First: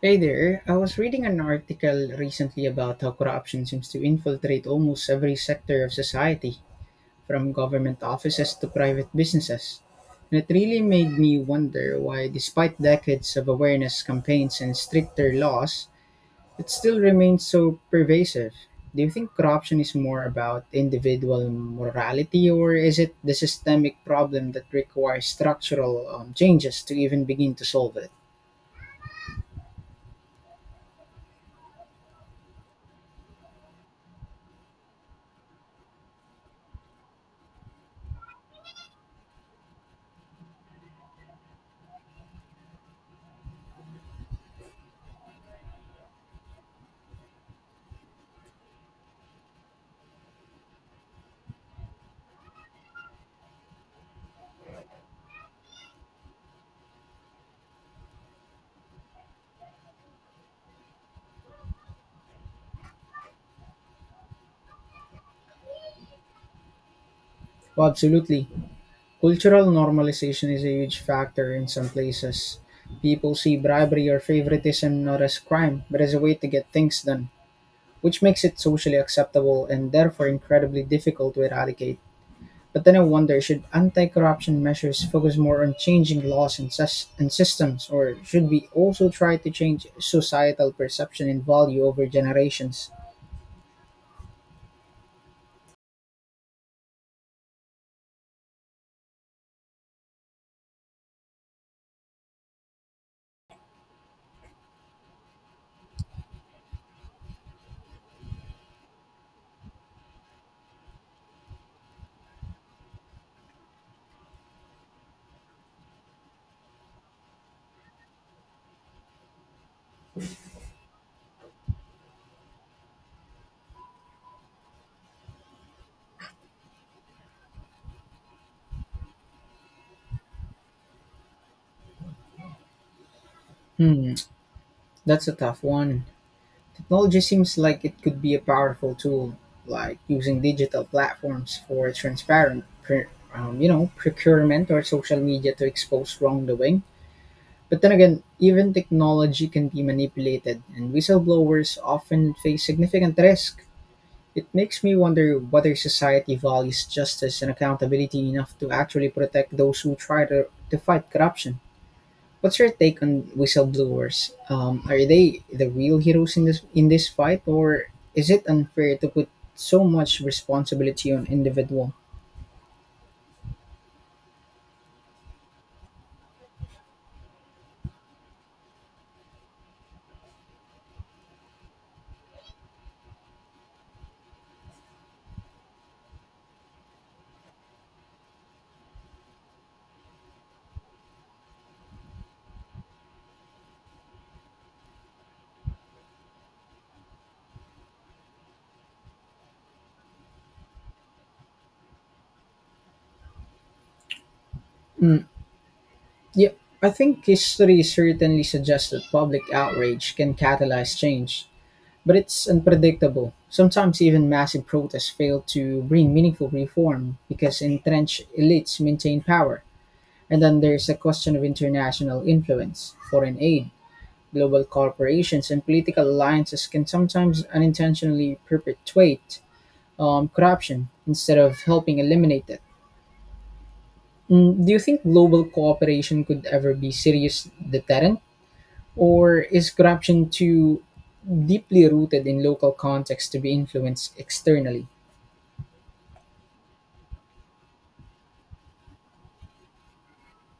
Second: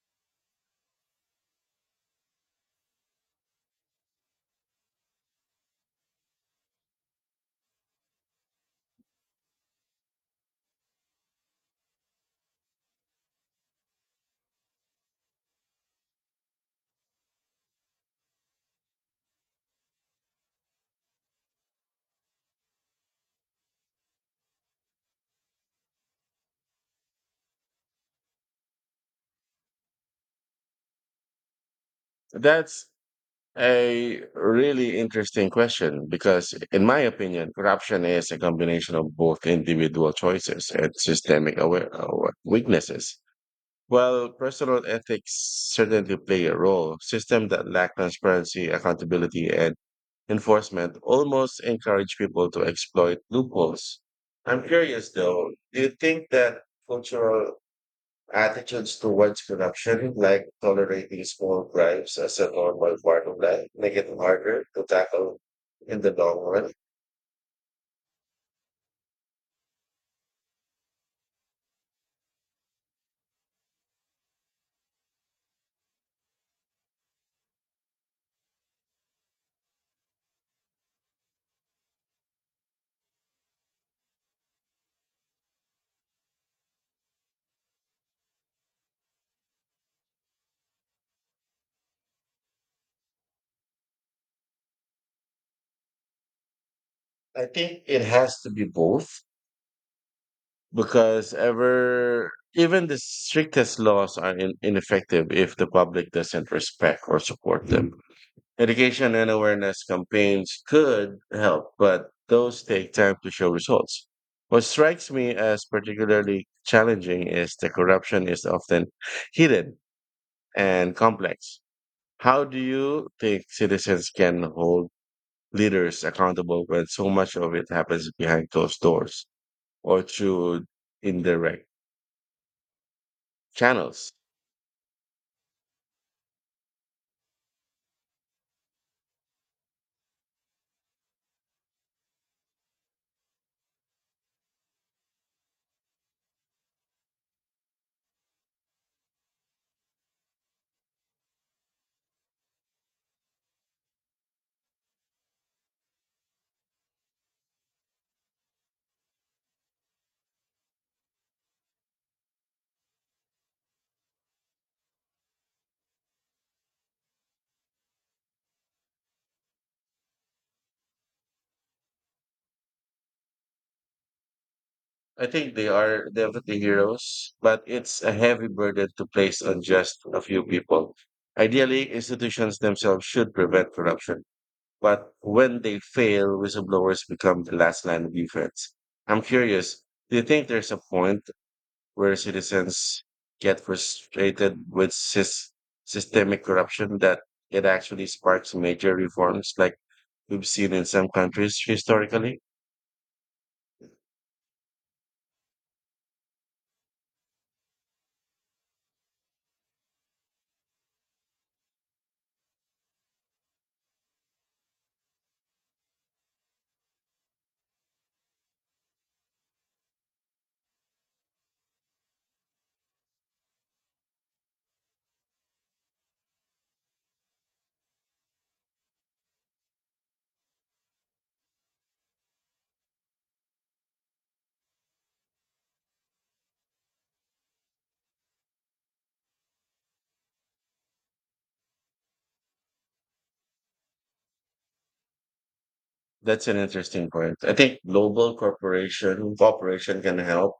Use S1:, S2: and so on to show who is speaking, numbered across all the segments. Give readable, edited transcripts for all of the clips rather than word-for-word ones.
S1: Hey there, I was reading an article recently about how corruption seems to infiltrate almost every sector of society, from government offices to private businesses. And it really made me wonder why, despite decades of awareness campaigns and stricter laws, it still remains so pervasive. Do you think corruption is more about individual morality, or is it the systemic problem that requires structural changes to even begin to solve it?
S2: That's a really interesting question because, in my opinion, corruption is a combination of both individual choices and systemic weaknesses. While personal ethics certainly play a role, systems that lack transparency, accountability, and enforcement almost encourage people to exploit loopholes. I'm curious though, do you think that cultural attitudes towards corruption, like tolerating small bribes as a normal part of life, make it harder to tackle in the long run?
S1: Well, absolutely. Cultural normalization is a huge factor in some places. People see bribery or favoritism not as crime, but as a way to get things done, which makes it socially acceptable and therefore incredibly difficult to eradicate. But then I wonder, should anti corruption measures focus more on changing laws and systems, or should we also try to change societal perception and value over generations?
S2: I think it has to be both because ever even the strictest laws are ineffective if the public doesn't respect or support them. Education and awareness campaigns could help, but those take time to show results. What strikes me as particularly challenging is the corruption is often hidden and complex. How do you think citizens can hold leaders accountable when so much of it happens behind closed doors or through indirect channels?
S1: Hmm, that's a tough one. Technology seems like it could be a powerful tool, like using digital platforms for transparent, procurement or social media to expose wrongdoing. But then again, even technology can be manipulated, and whistleblowers often face significant risk. It makes me wonder whether society values justice and accountability enough to actually protect those who try to fight corruption. What's your take on whistleblowers? Are they the real heroes in this fight, or is it unfair to put so much responsibility on individual?
S2: I think they are definitely heroes, but it's a heavy burden to place on just a few people. Ideally, institutions themselves should prevent corruption, but when they fail, whistleblowers become the last line of defense. I'm curious, do you think there's a point where citizens get frustrated with systemic corruption that it actually sparks major reforms like we've seen in some countries historically?
S1: Mm, yeah, I think history certainly suggests that public outrage can catalyze change, but it's unpredictable. Sometimes even massive protests fail to bring meaningful reform because entrenched elites maintain power. And then there's the question of international influence, foreign aid, global corporations and political alliances can sometimes unintentionally perpetuate corruption instead of helping eliminate it. Do you think global cooperation could ever be serious deterrent? Or is corruption too deeply rooted in local context to be influenced externally?
S2: That's an interesting point. I think global cooperation can help,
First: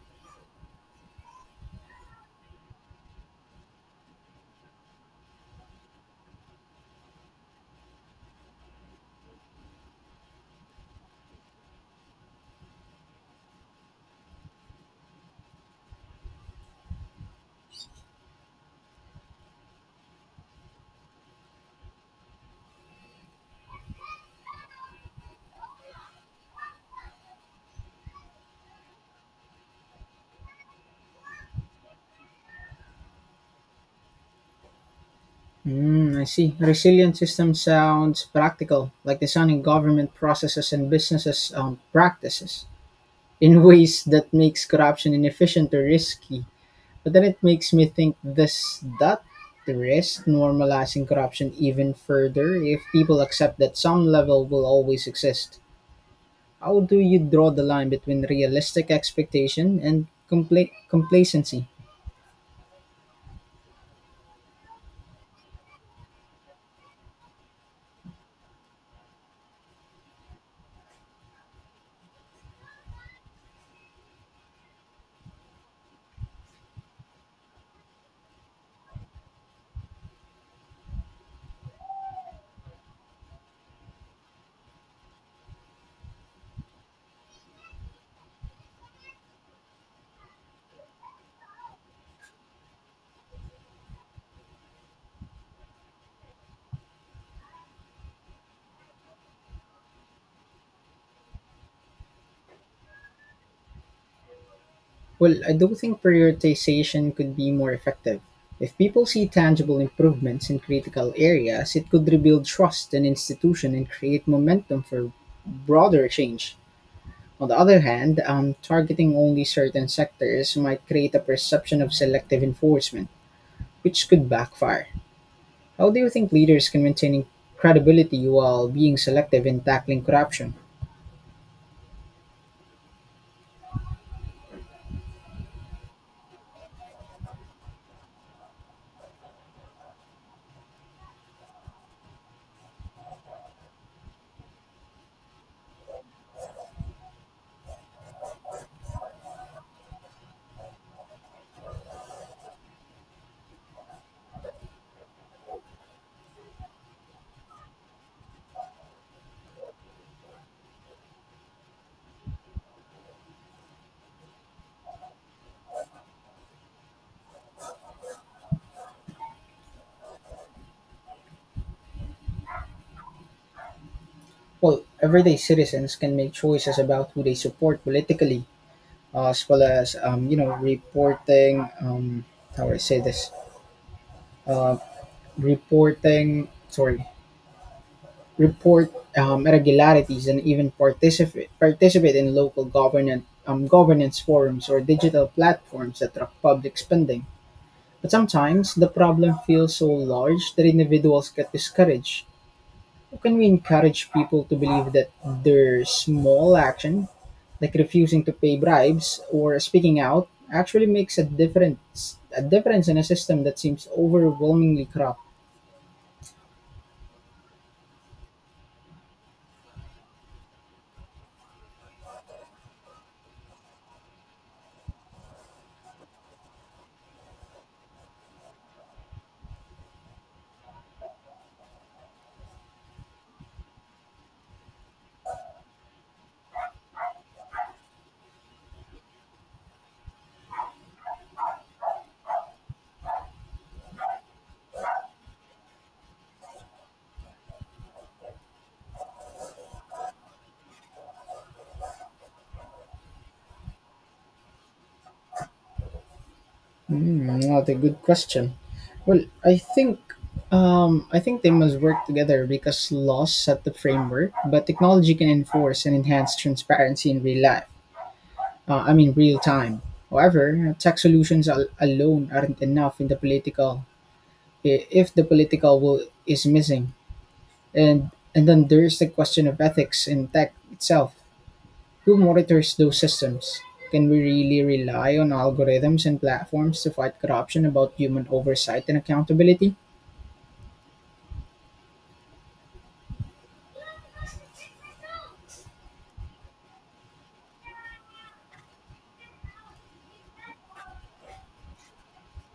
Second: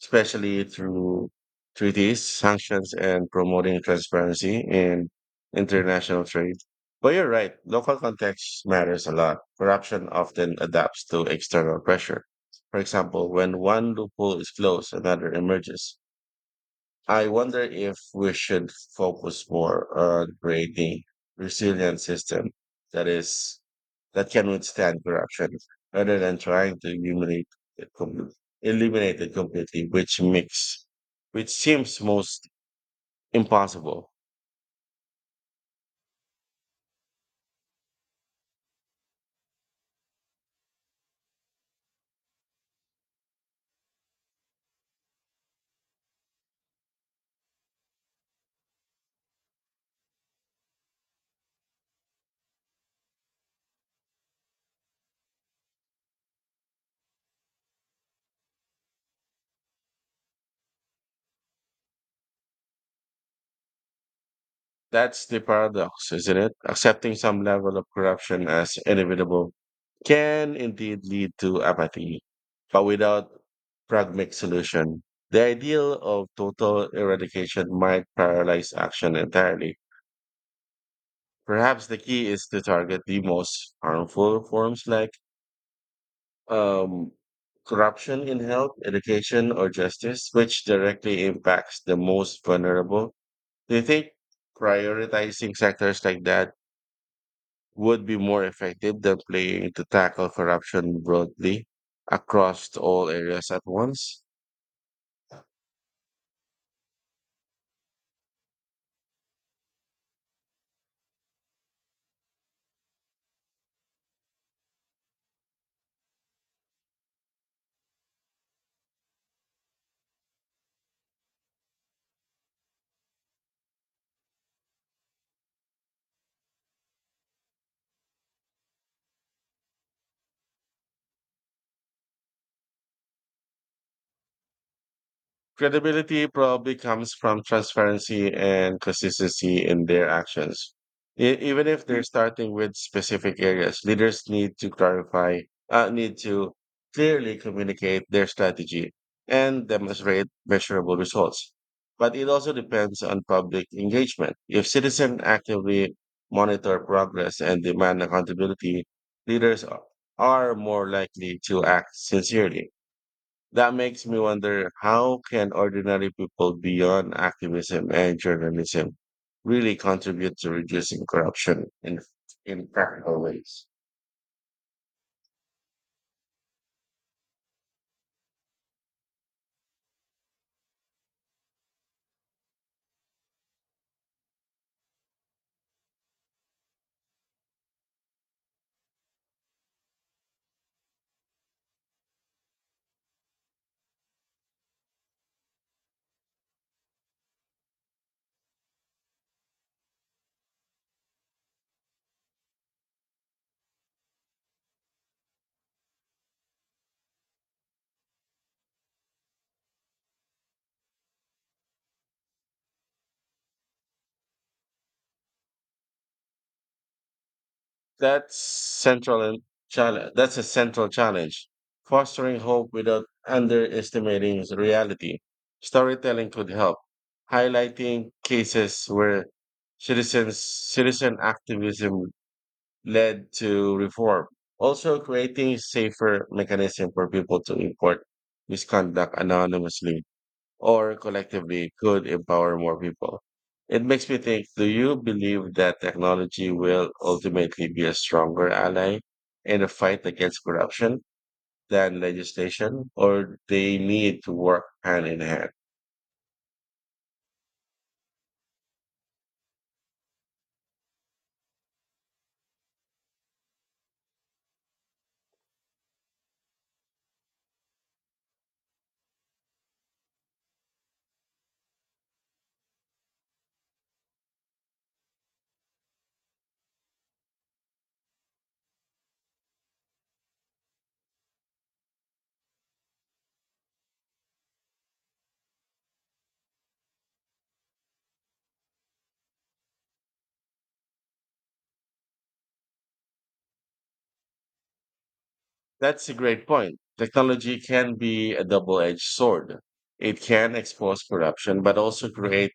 S2: especially through treaties, sanctions, and promoting transparency in international trade. But you're right, local context matters a lot. Corruption often adapts to external pressure. For example, when one loophole is closed, another emerges. I wonder if we should focus more on creating resilient system that is that can withstand corruption rather than trying to it completely, eliminate it completely, which seems most impossible.
S1: I see. A resilient system sounds practical, like designing government processes and businesses practices in ways that makes corruption inefficient or risky. But then it makes me think, does that risk normalizing corruption even further if people accept that some level will always exist? How do you draw the line between realistic expectation and complacency?
S2: That's the paradox, isn't it? Accepting some level of corruption as inevitable can indeed lead to apathy, but without pragmatic solution, the ideal of total eradication might paralyze action entirely. Perhaps the key is to target the most harmful forms like um, corruption in health, education, or justice, which directly impacts the most vulnerable. Do you think prioritizing sectors like that would be more effective than playing to tackle corruption broadly across all areas at once?
S1: Well, I do think prioritization could be more effective. If people see tangible improvements in critical areas, it could rebuild trust in institution and create momentum for broader change. On the other hand, targeting only certain sectors might create a perception of selective enforcement, which could backfire. How do you think leaders can maintain credibility while being selective in tackling corruption?
S2: Credibility probably comes from transparency and consistency in their actions. E- even if they're starting with specific areas, leaders need to uh, need to clearly communicate their strategy and demonstrate measurable results. But it also depends on public engagement. If citizens actively monitor progress and demand accountability, leaders are more likely to act sincerely. That makes me wonder, how can ordinary people beyond activism and journalism really contribute to reducing corruption in practical ways?
S1: Well, everyday citizens can make choices about who they support politically, as well as reporting. How do I say this? Uh, Reporting. Sorry, report irregularities and even participate in local government governance forums or digital platforms that track public spending. But sometimes the problem feels so large that individuals get discouraged. How can we encourage people to believe that their small action, like refusing to pay bribes or speaking out, actually makes a difference? A difference in a system that seems overwhelmingly corrupt.
S2: That's central That's a central challenge. Fostering hope without underestimating reality. Storytelling could help, highlighting cases where citizens citizen activism led to reform, also creating safer mechanism for people to report misconduct anonymously or collectively could empower more people. It makes me think, do you believe that technology will ultimately be a stronger ally in the fight against corruption than legislation, or they need to work hand in hand?
S1: What a good question. Well, I think they must work together because laws set the framework, but technology can enforce and enhance transparency in real life. I mean, real time. However, tech solutions alone aren't enough in if the political will is missing, and and then there's the question of ethics in tech itself. Who monitors those systems? Can we really rely on algorithms and platforms to fight corruption about human oversight and accountability?
S2: That's a great point. Technology can be a double-edged sword. It can expose corruption, but also create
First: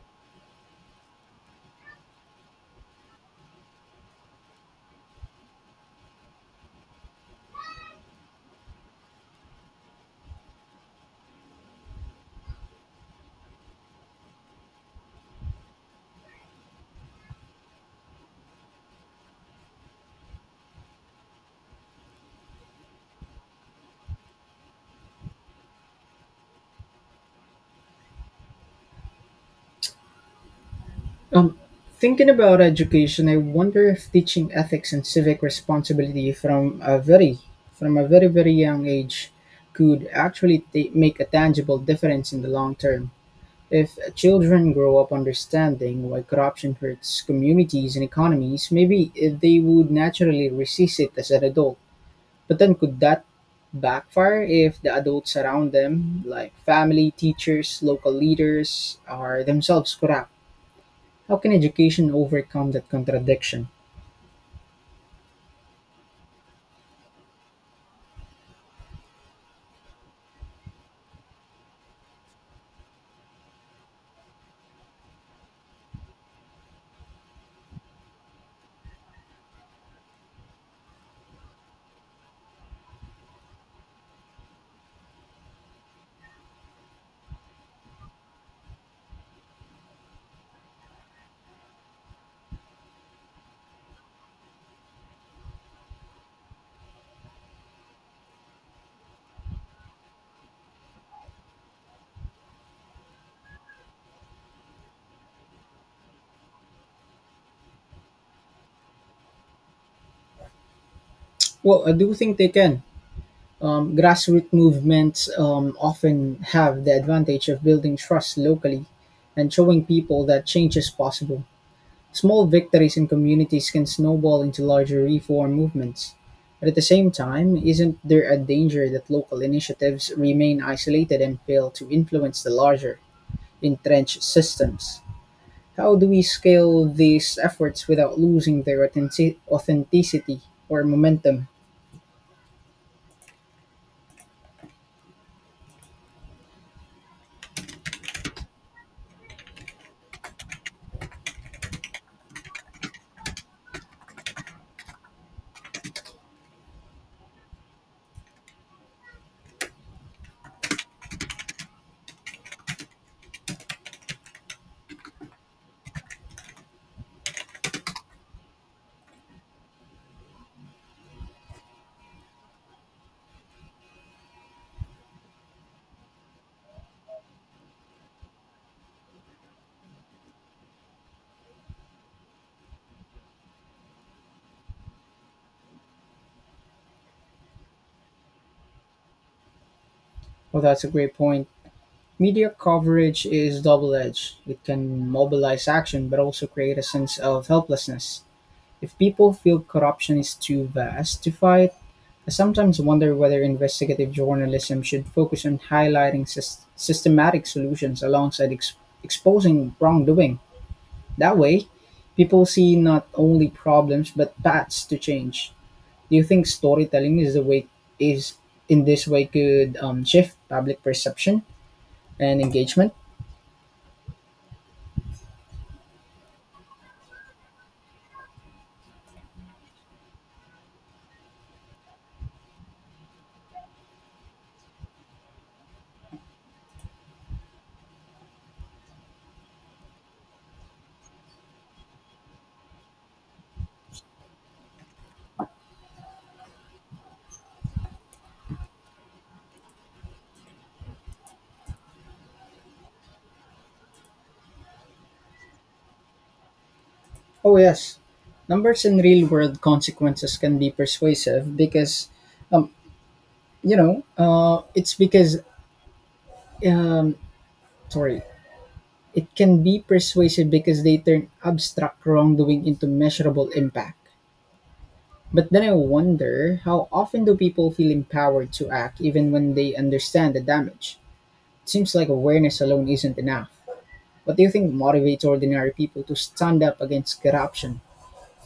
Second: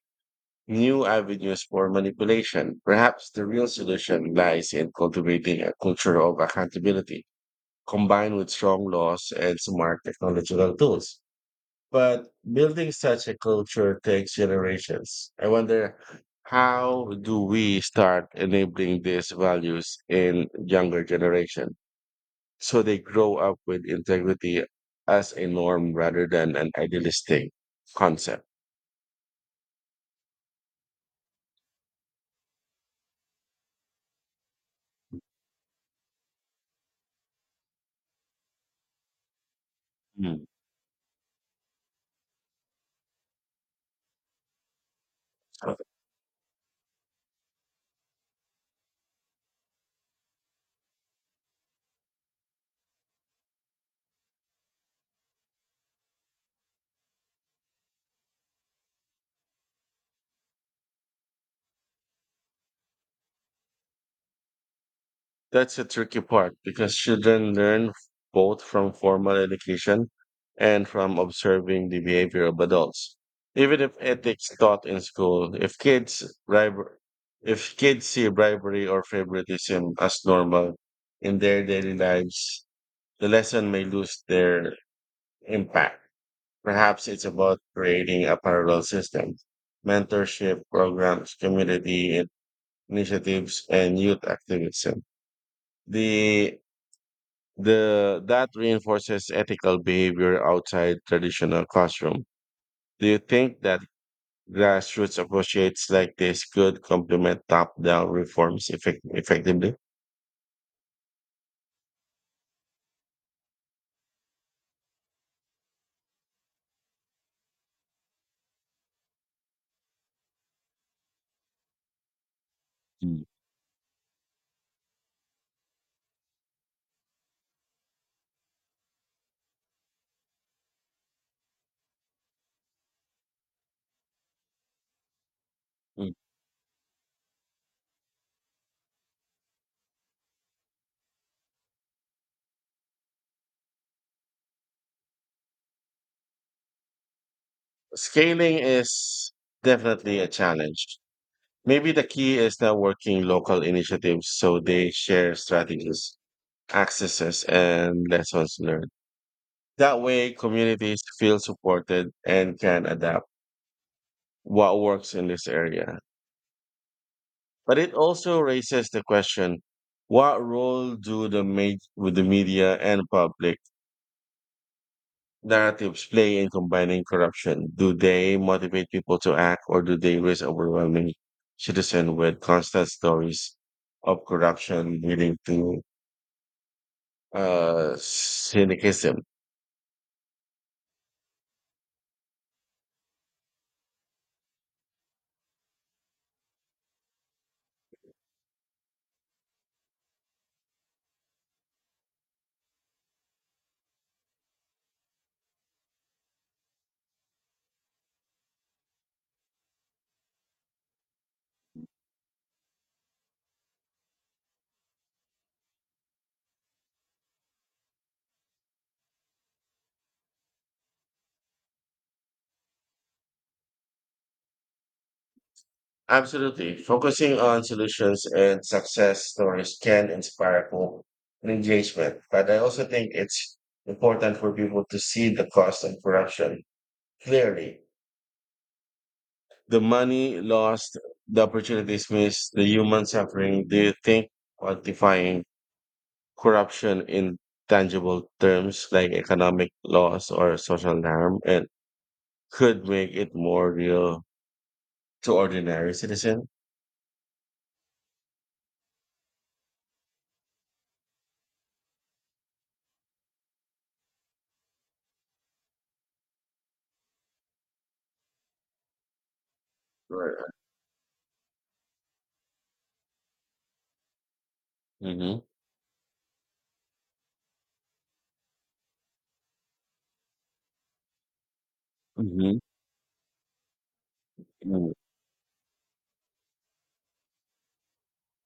S2: new avenues for manipulation. Perhaps the real solution lies in cultivating a culture of accountability combined with strong laws and smart technological tools. But building such a culture takes generations. I wonder, how do we start enabling these values in younger generation so they grow up with integrity as a norm rather than an idealistic concept?
S1: Um, Thinking about education, I wonder if teaching ethics and civic responsibility from a very young age could
S2: Hmm.
S1: actually make a tangible difference in the long term. If children grow up understanding why corruption hurts communities and economies, maybe they would naturally resist it as an adult. But then could that backfire if the adults around them, like family, teachers, local leaders, are themselves corrupt? How can education overcome that contradiction?
S2: That's a tricky part because children learn both from formal education and from observing the behavior of adults. Even if ethics taught in school, if brib- if kids see bribery or favoritism as normal in their daily lives, the lesson may lose their impact. Perhaps it's about creating a parallel system, mentorship programs, community initiatives, and youth activism. The the that reinforces ethical behavior outside traditional classroom. Do you think that grassroots approaches like this could complement top-down reforms effectively?
S1: Well, I do think they can. Grassroots movements often have the advantage of building trust locally and showing people that change is possible. Small victories in
S2: Mm.
S1: communities can snowball into larger reform movements. But at the same time, isn't there a danger that local initiatives remain isolated and fail to influence the larger, entrenched systems? How do
S2: Mm.
S1: we scale these efforts without losing their authenticity or momentum?
S2: Scaling is definitely a challenge. Maybe the key is networking local initiatives so they share strategies, accesses, and lessons learned. That way, communities feel supported and can adapt what works in this area. But it also raises the question, what role do the ma- with the media and public narratives play in combining corruption? Do they motivate people to act or do they risk overwhelming citizens with constant stories of corruption leading to syncretism?
S1: Well, that's a great point. Media coverage is double edged. It can mobilize action but also create a sense of helplessness. If people feel corruption is too vast to fight, I sometimes wonder whether investigative journalism should focus on highlighting systematic solutions alongside exposing wrongdoing. That way, people see not only problems but paths to change. Do you think storytelling is the way is in this way could shift public perception and engagement?
S2: Absolutely. Focusing on solutions and success stories can inspire hope and engagement. But I also think it's important for people to see the cost of corruption clearly. The money lost, the opportunities missed, the human suffering. Do you think quantifying corruption in tangible terms like economic loss or social harm and could make it more real to ordinary citizen?
S1: Oh yes, numbers and real world consequences can be persuasive because, um, you know, it's because um, sorry It can be persuasive because they turn abstract wrongdoing into measurable impact.
S2: Mm-hmm.
S1: But then I wonder, how often do people feel empowered to act even when they understand the damage? It seems like
S2: Mm-hmm.
S1: awareness alone isn't enough. What do you think motivates ordinary people to stand up against corruption?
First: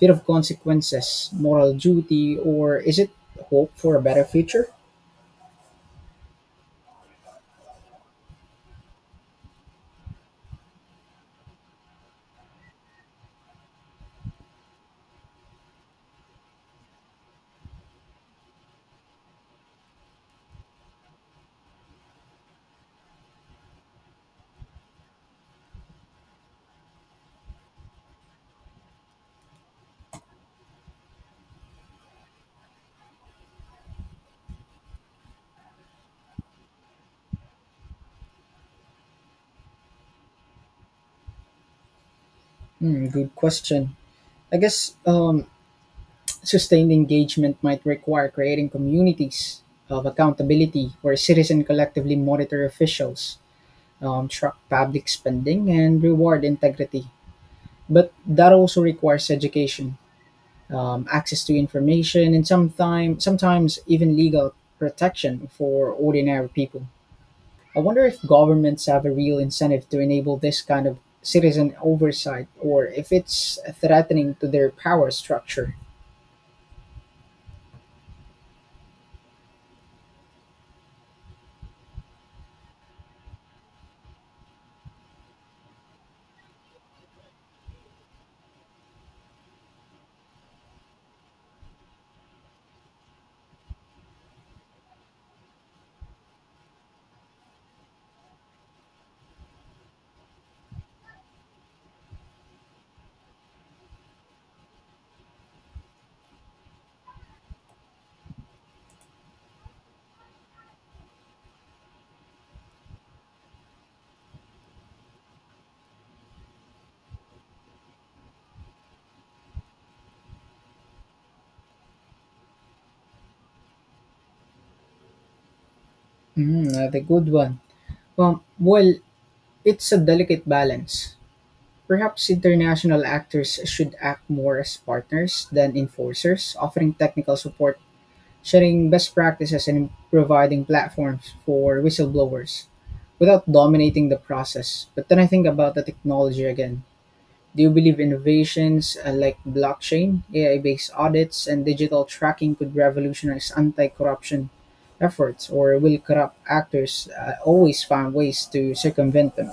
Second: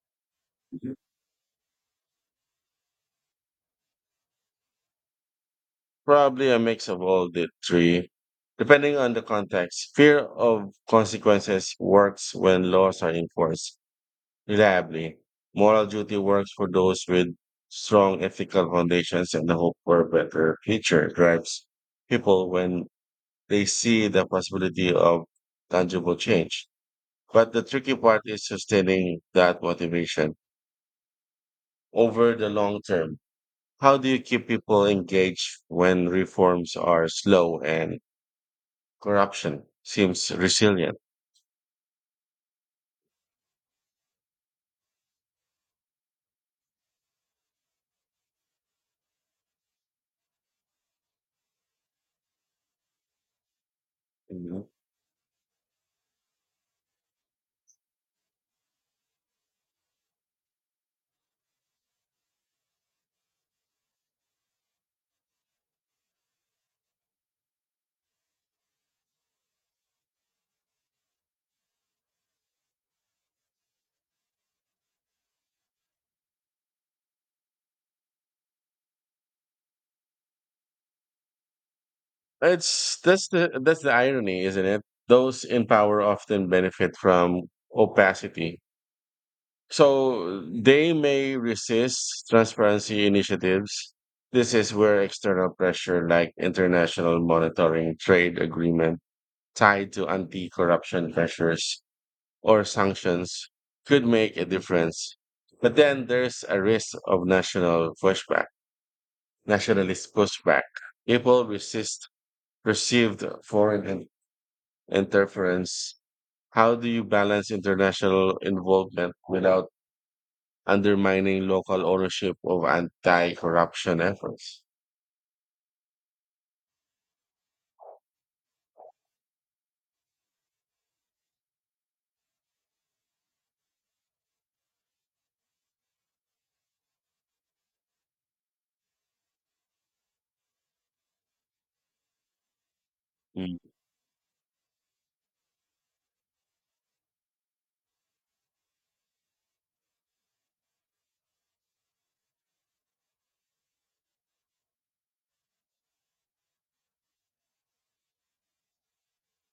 S1: Fear of consequences, moral duty, or is it hope for a better future?
S2: Probably a mix of all the three, depending on the context. Fear of consequences works when laws are enforced reliably. Moral duty works for those with strong ethical foundations, and the hope for a better future drives people when they see the possibility of tangible change. But the tricky part is sustaining that motivation over the long term. How do you keep people engaged when reforms are slow and corruption seems resilient?
S1: Hmm, good question. I guess um, Sustained engagement might require creating communities of accountability where citizens collectively monitor officials, track
S2: Mhm.
S1: public spending, and reward integrity. But that also requires education, access to information, and sometimes even legal protection for ordinary people. I wonder if governments have a real incentive to enable this kind of citizen oversight or if it's threatening to their power structure.
S2: It's that's the irony, isn't it? Those in power often benefit from opacity, so they may resist transparency initiatives. This is where external pressure like international monitoring, trade agreement tied to anti-corruption measures or sanctions could make a difference. But then there's a risk of nationalist pushback. People resist perceived foreign interference. How do you balance international involvement without undermining local ownership of anti corruption efforts?
S1: That's a good one. Um, well, it's a delicate balance. Perhaps international actors should act more as partners than enforcers, offering technical support, sharing best practices, and providing platforms for whistleblowers without
S2: Mm.
S1: dominating the process. But then I think about the technology again. Do you believe innovations like blockchain, AI based audits, and digital tracking could revolutionize anti corruption efforts, or will corrupt actors always find ways to circumvent them?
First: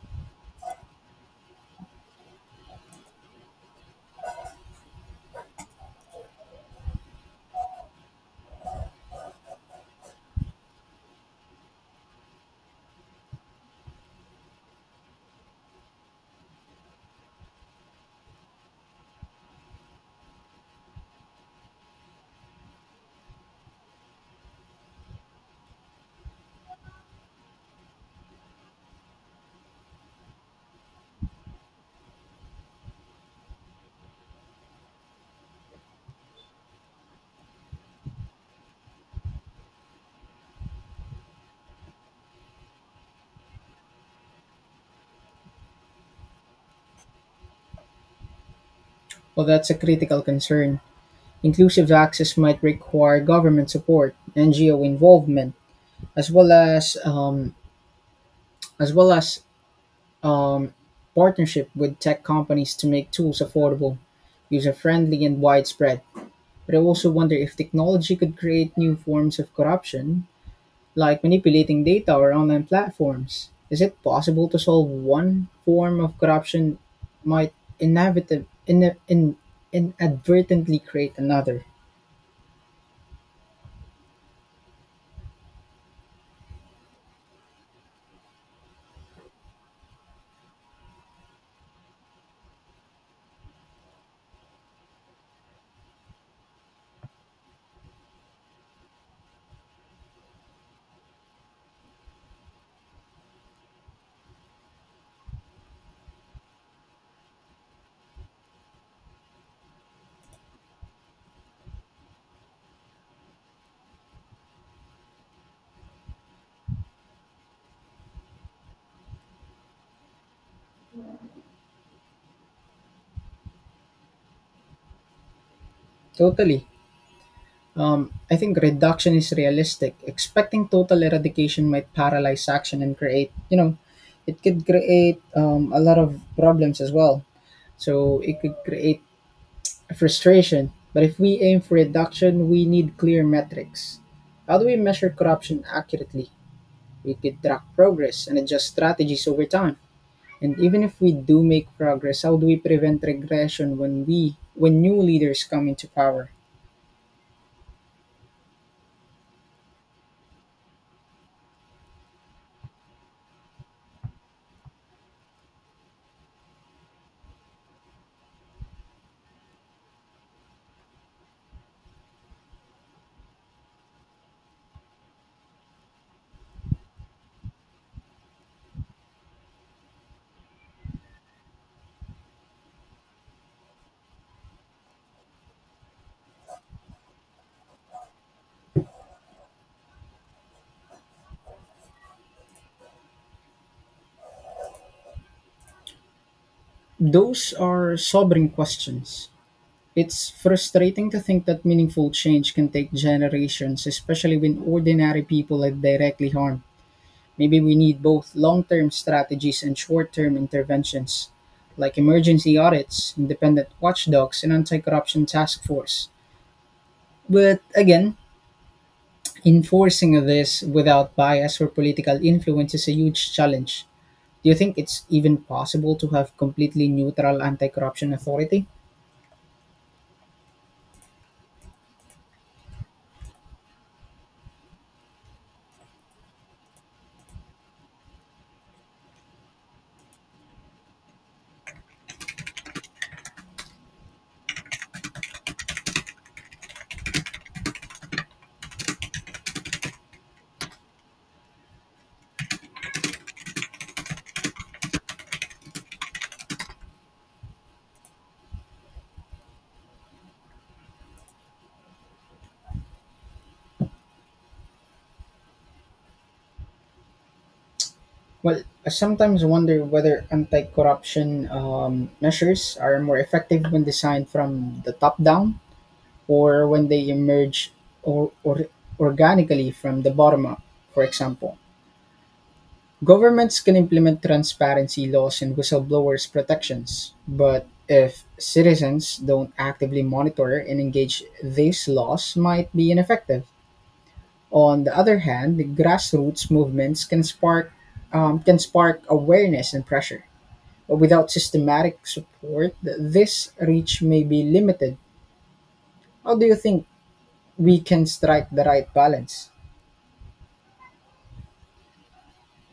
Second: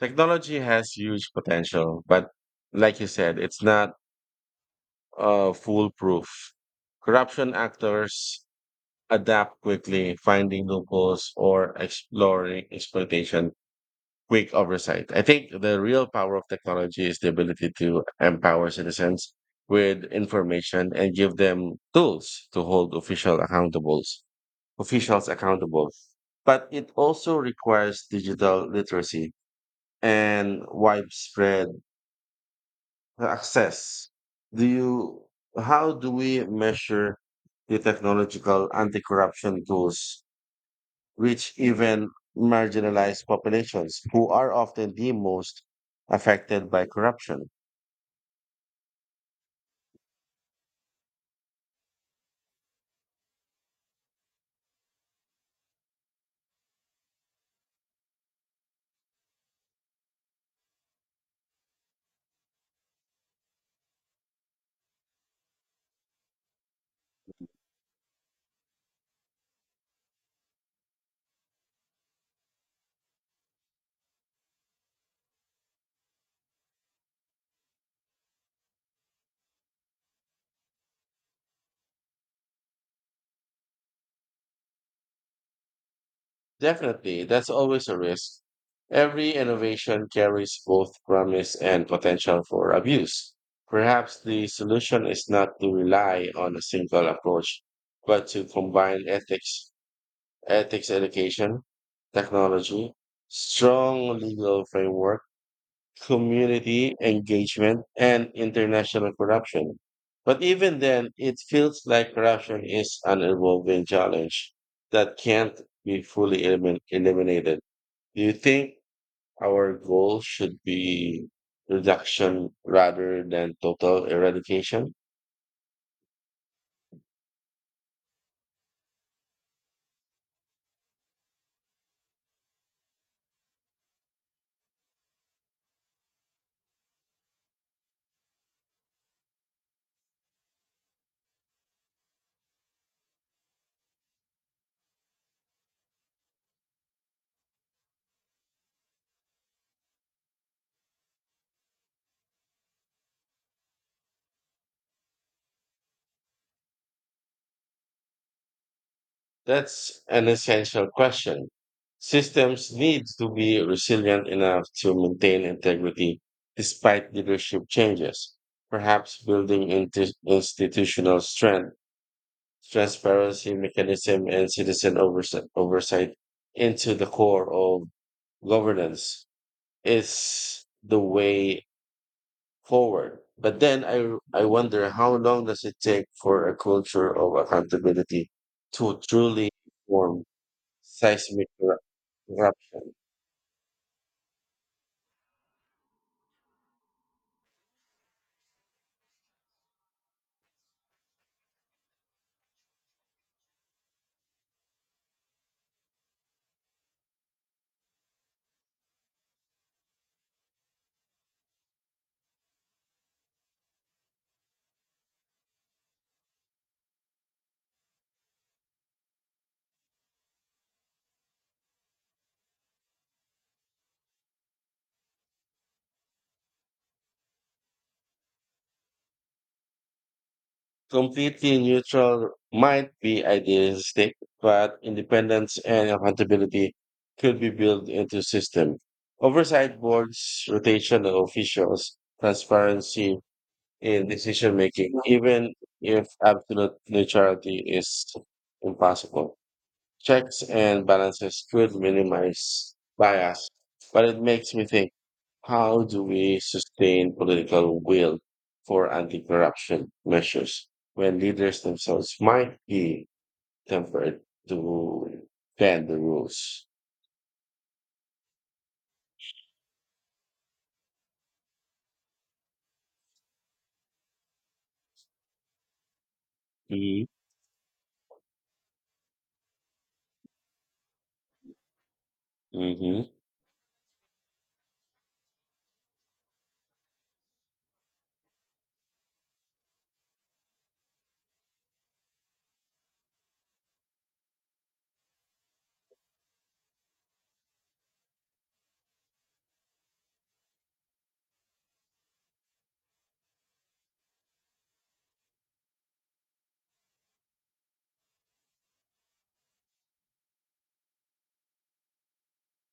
S2: Technology has huge potential, but like you said, it's not foolproof. Corruption actors adapt quickly, finding loopholes or exploring exploitation. Quick oversight. I think the real power of technology is the ability to empower citizens with information and give them tools to officials accountable. But it also requires digital literacy and widespread access. Do you How do we measure the technological anti-corruption tools which even marginalized populations who are often the most affected by corruption?
S1: Well, that's a critical concern, inclusive access might require government support, NGO involvement, as well as um, as well as um, partnership with tech companies to make tools affordable, user friendly, and widespread. But I also wonder if technology could create new forms of corruption, like manipulating data or online platforms. Is it possible to solve one form of corruption might inevitably inadvertently create another?
S2: Definitely, that's always a risk. Every innovation carries both promise and potential for abuse. Perhaps the solution is not to rely on a single approach, but to combine ethics education, technology, strong legal framework, community engagement, and international corruption. But even then, it feels like corruption is an evolving challenge that can't be fully eliminated. Do you think our goal should be reduction rather than total eradication?
S1: Totally. I think reduction is realistic. Expecting total eradication might paralyze action and it could create a lot of problems as well. So it could create frustration. But if we aim for reduction, we need clear metrics. How do we measure corruption accurately? We could track progress and adjust strategies over time. And even if we do make progress, how do we prevent regression when new leaders come into power?
S2: That's an essential question. Systems need to be resilient enough to maintain integrity despite leadership changes. Perhaps building into institutional strength, transparency mechanism, and oversight into the core of governance is the way forward. But then I wonder how long does it take for a culture of accountability to truly form? seismic eru- eruption.
S1: Those are sobering questions. It's frustrating to think that meaningful change can take generations, especially when ordinary people are directly harmed. Maybe we need both long term strategies and short term interventions, like emergency audits, independent watchdogs, and anti corruption task force. But again, enforcing this without bias or political influence is a huge challenge. Do you think it's even possible to have completely neutral anti corruption authority?
S2: Completely neutral might be idealistic, but independence and accountability could be built into system. Oversight boards, rotation of officials, transparency in decision making, even if absolute neutrality is impossible. Checks and balances could minimize bias, but it makes me think, how do we sustain political will for anti corruption measures when leaders themselves might be tempered to bend the rules?
S1: Well, I sometimes wonder whether anti corruption measures are more effective when designed from the top down or when
S2: Mhm.
S1: they emerge or organically from the bottom up, for example.
S2: Hmm.
S1: Governments can implement transparency laws and whistleblowers' protections, but if citizens don't actively monitor and engage, these laws might be ineffective. On the other hand, grassroots movements can spark awareness and pressure without systematic support, this reach may be limited. How do you think we can strike the right balance?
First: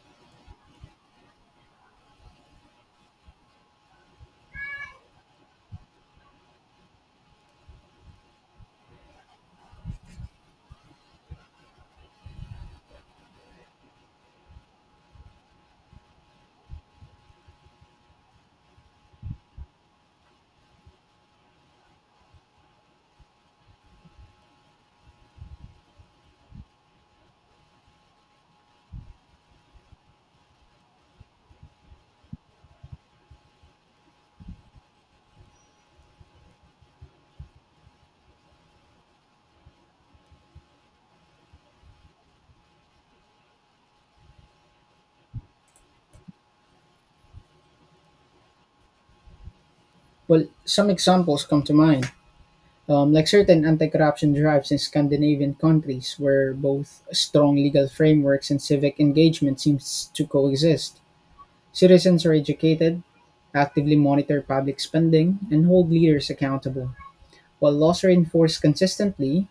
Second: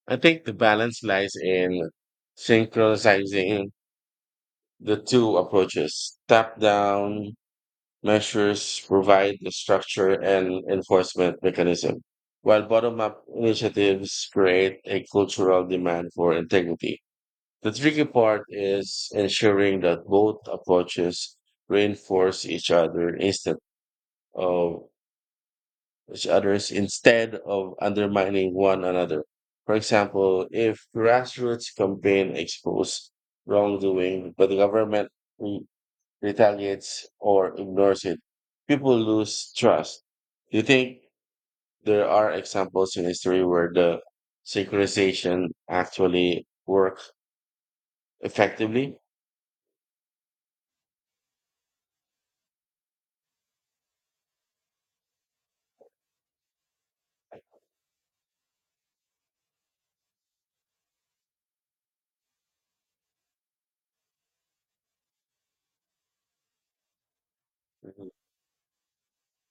S2: I think the balance lies in synchronizing the two approaches. Top down measures provide the structure and enforcement mechanism, while bottom up initiatives create a cultural demand for integrity. The tricky part is ensuring that both approaches reinforce of each other's instead of undermining one another. For example, if grassroots campaign expose wrongdoing, but the government mm, retaliates or ignores it, people lose trust. Do you think there are examples in history where the synchronization actually worked effectively?
S1: Well, some examples come to mind, like certain anti corruption drives in Scandinavian countries where both strong legal frameworks and civic engagement seems to coexist. Citizens are educated, actively monitor public spending, and hold leaders accountable. While laws are
S2: Mm-hmm.
S1: enforced consistently,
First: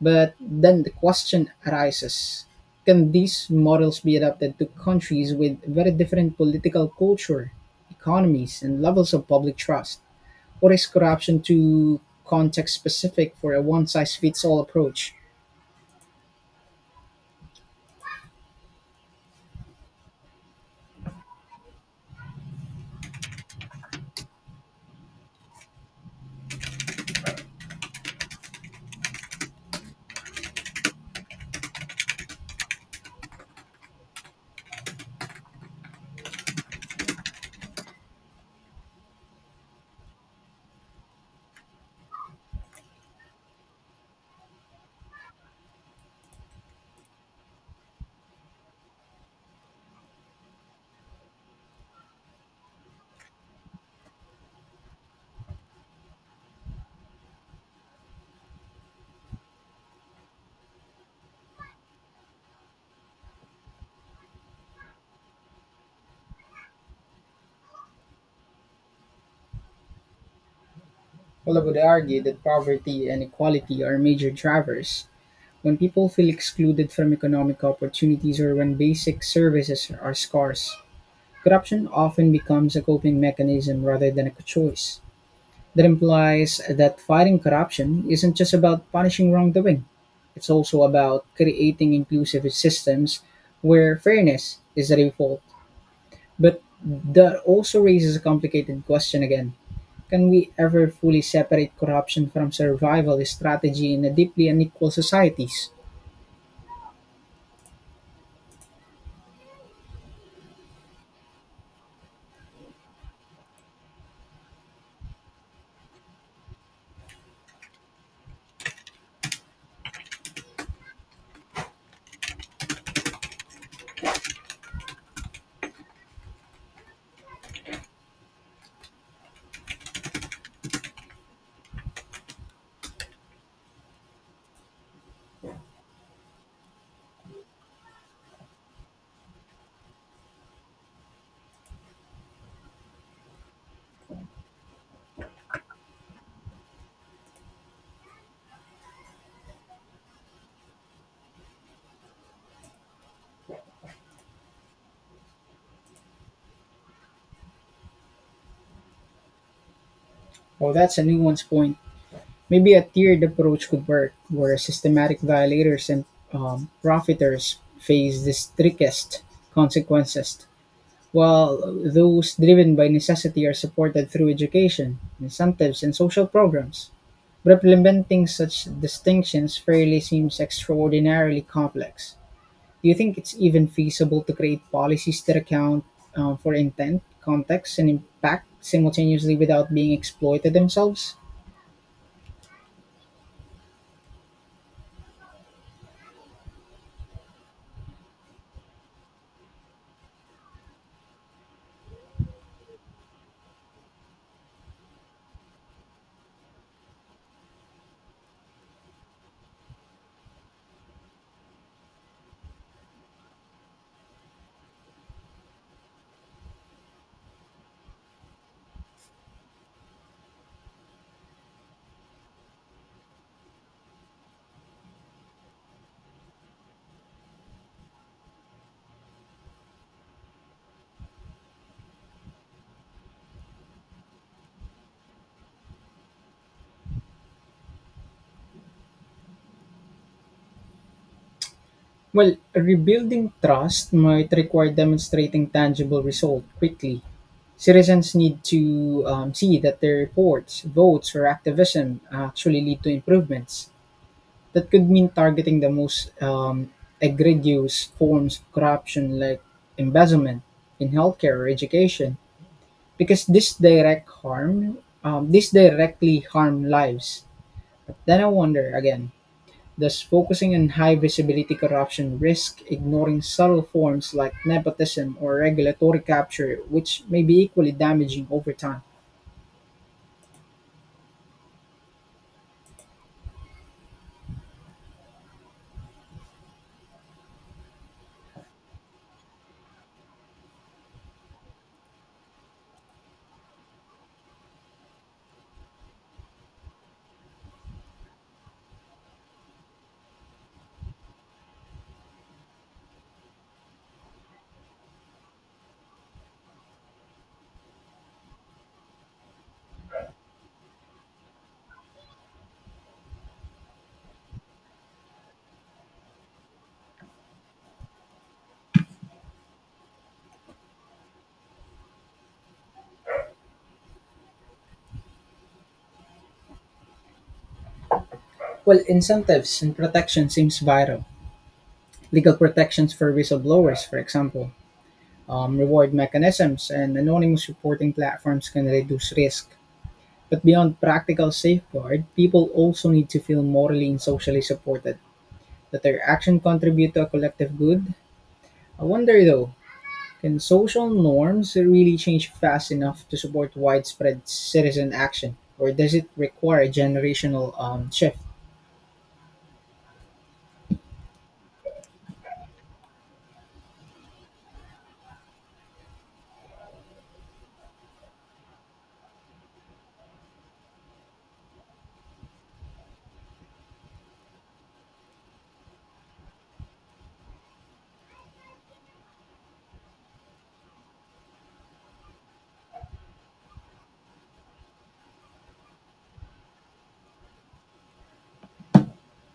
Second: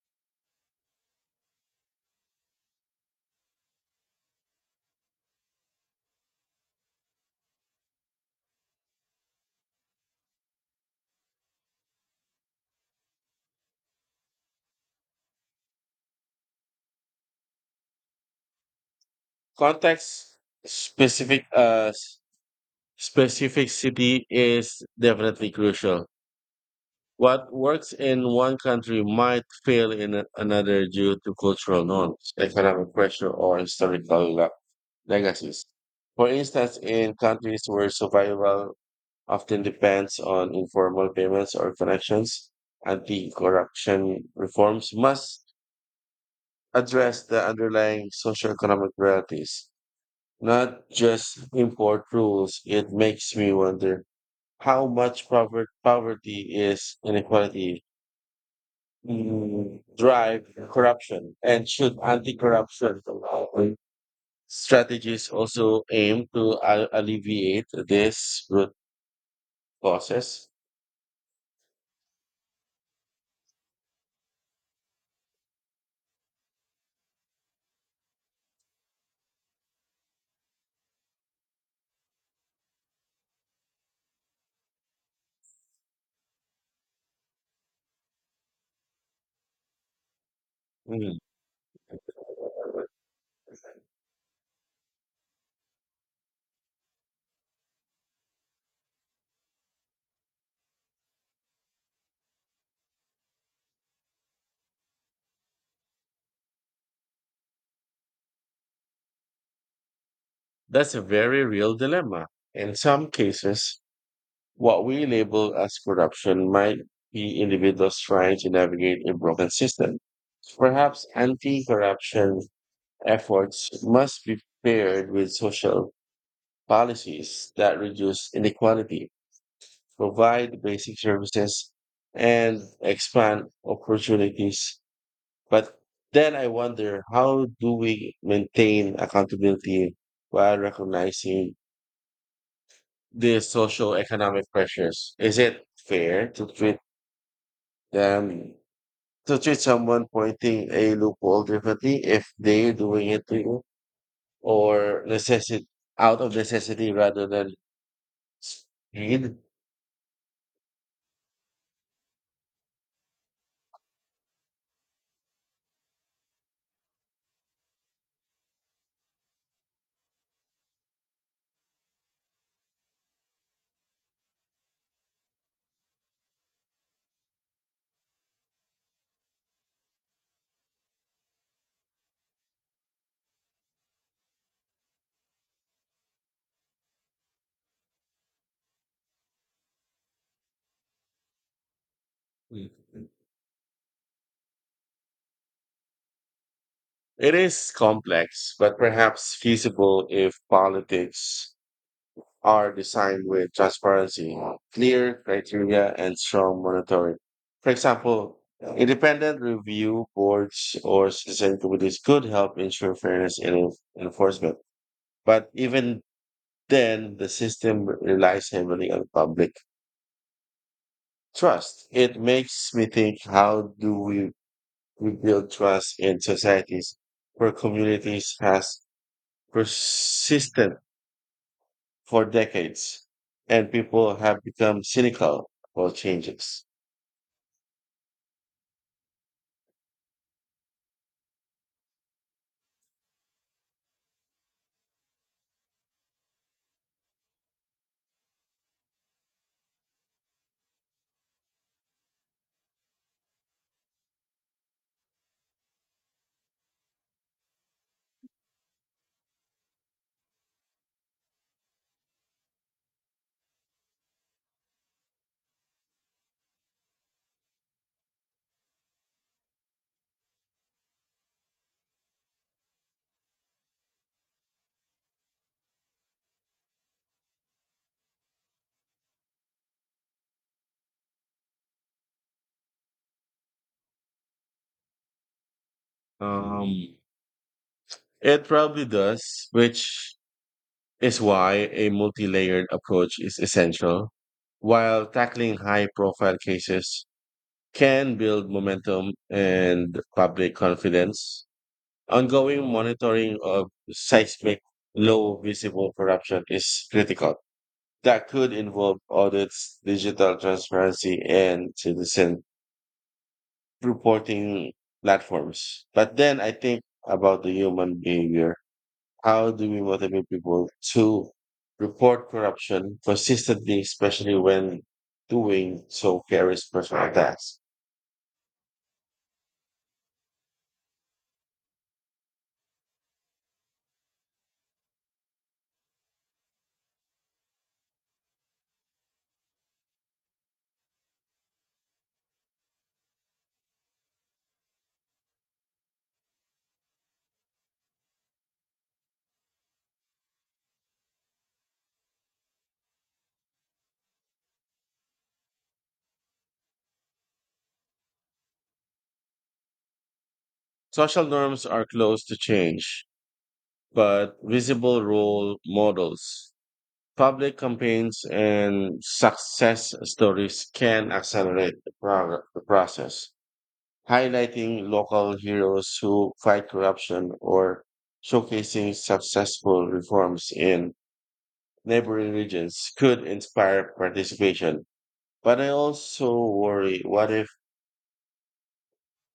S1: but then the question arises, can these models be adapted to countries with very different political culture, economies, and levels of public trust? Or is corruption too context specific for a one size fits all approach?
S2: Context specific uh, s- Specificity is definitely crucial. What works in one country might fail in another due to cultural norms, economic pressure, or historical legacies. For instance, in countries where survival often depends on informal payments or connections, anti corruption reforms must address the underlying socioeconomic realities, not just import rules. It makes me wonder how much poverty is inequality drive corruption, and should anti-corruption strategies also aim to alleviate this root causes?
S1: Well, I would argue that poverty and inequality are major drivers. When people feel excluded from economic opportunities or when basic services are scarce, corruption often becomes a coping mechanism rather than a choice. That implies that fighting corruption isn't just about punishing wrongdoing, it's also
S2: Mm.
S1: about creating inclusive systems where fairness is the default. But that also raises a complicated question again. Can we ever fully separate corruption from survival strategy in a deeply unequal societies?
S2: That's a very real dilemma. In some cases what we label as corruption might be individuals trying to navigate a broken system. Perhaps anti-corruption efforts must be paired with social policies that reduce inequality, provide basic services, and expand opportunities. But then I wonder, how do we maintain accountability while recognizing the social economic pressures? Is it fair to treat them to treat someone pointing a loophole differently if they're doing it to you or necessity out of necessity rather than greed?
S1: Well, that's a nuanced point. Maybe a tiered approach could work, where systematic violators and profiters face the strictest consequences, while those driven by necessity are supported through education, incentives, and social programs. But implementing such distinctions fairly seems extraordinarily complex. Do you think it's even feasible to create policies that account for intent, context, and impact simultaneously without being exploited themselves?
S2: It is complex, but perhaps feasible if politics are designed with transparency, clear criteria, and strong monitoring. For example, independent review boards or citizen committees could help ensure fairness in enforcement. But even then, the system relies heavily on public trust. It makes me think, how do we rebuild trust in societies where communities has persisted for decades, and people have become cynical about changes?
S1: Well, rebuilding trust might require demonstrating tangible result quickly. Citizens need to see that their reports, votes, or activism actually lead to improvements. That could mean targeting the most egregious forms of corruption like embezzlement in healthcare or education, because this directly harm lives. Then I wonder again, does focusing on high visibility corruption risk ignoring subtle forms like nepotism or regulatory capture, which may be equally damaging over time?
S2: Um, it probably does, which is why a multi layered approach is essential. While tackling high profile cases can build momentum and public confidence, ongoing monitoring of seismic low visible corruption is critical. That could involve audits, digital transparency, and citizen reporting platforms. But then I think about the human behavior. How do we motivate people to report corruption consistently, especially when doing so carries personal attacks?
S1: Well, incentives and protection seems vital. Legal protections for whistleblowers, for example, reward mechanisms, and anonymous reporting platforms can reduce risk. But beyond practical safeguard, people also need to feel morally and socially supported, that their action contribute to a collective good. I wonder though, can social norms really change fast enough to support widespread citizen action, or does it require a generational shift?
S2: Social norms are close to change, but visible role models, public campaigns, and success stories can accelerate the process. Highlighting local heroes who fight corruption or showcasing successful reforms in neighboring regions could inspire participation. But I also worry, what if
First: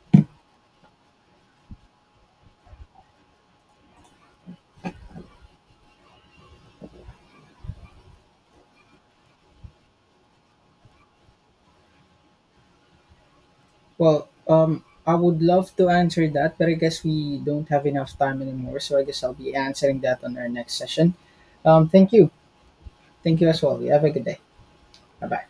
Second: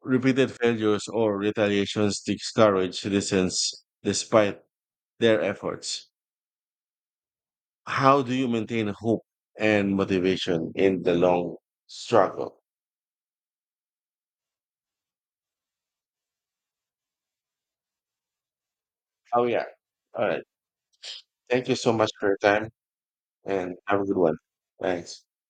S2: repeated failures or retaliations discourage citizens despite their efforts? How do you maintain hope and motivation in the long struggle?
S1: Well, I would love to answer that, but I guess we don't have enough time anymore. So I guess I'll
S2: Oh,
S1: be
S2: yeah.
S1: answering that
S2: All
S1: on
S2: right.
S1: our next session.
S2: Thank you so much
S1: Thank
S2: for
S1: you.
S2: your time
S1: Thank you as
S2: and
S1: well. You
S2: have
S1: have
S2: a
S1: a
S2: good
S1: good
S2: one.
S1: day.
S2: Thanks.
S1: Bye bye.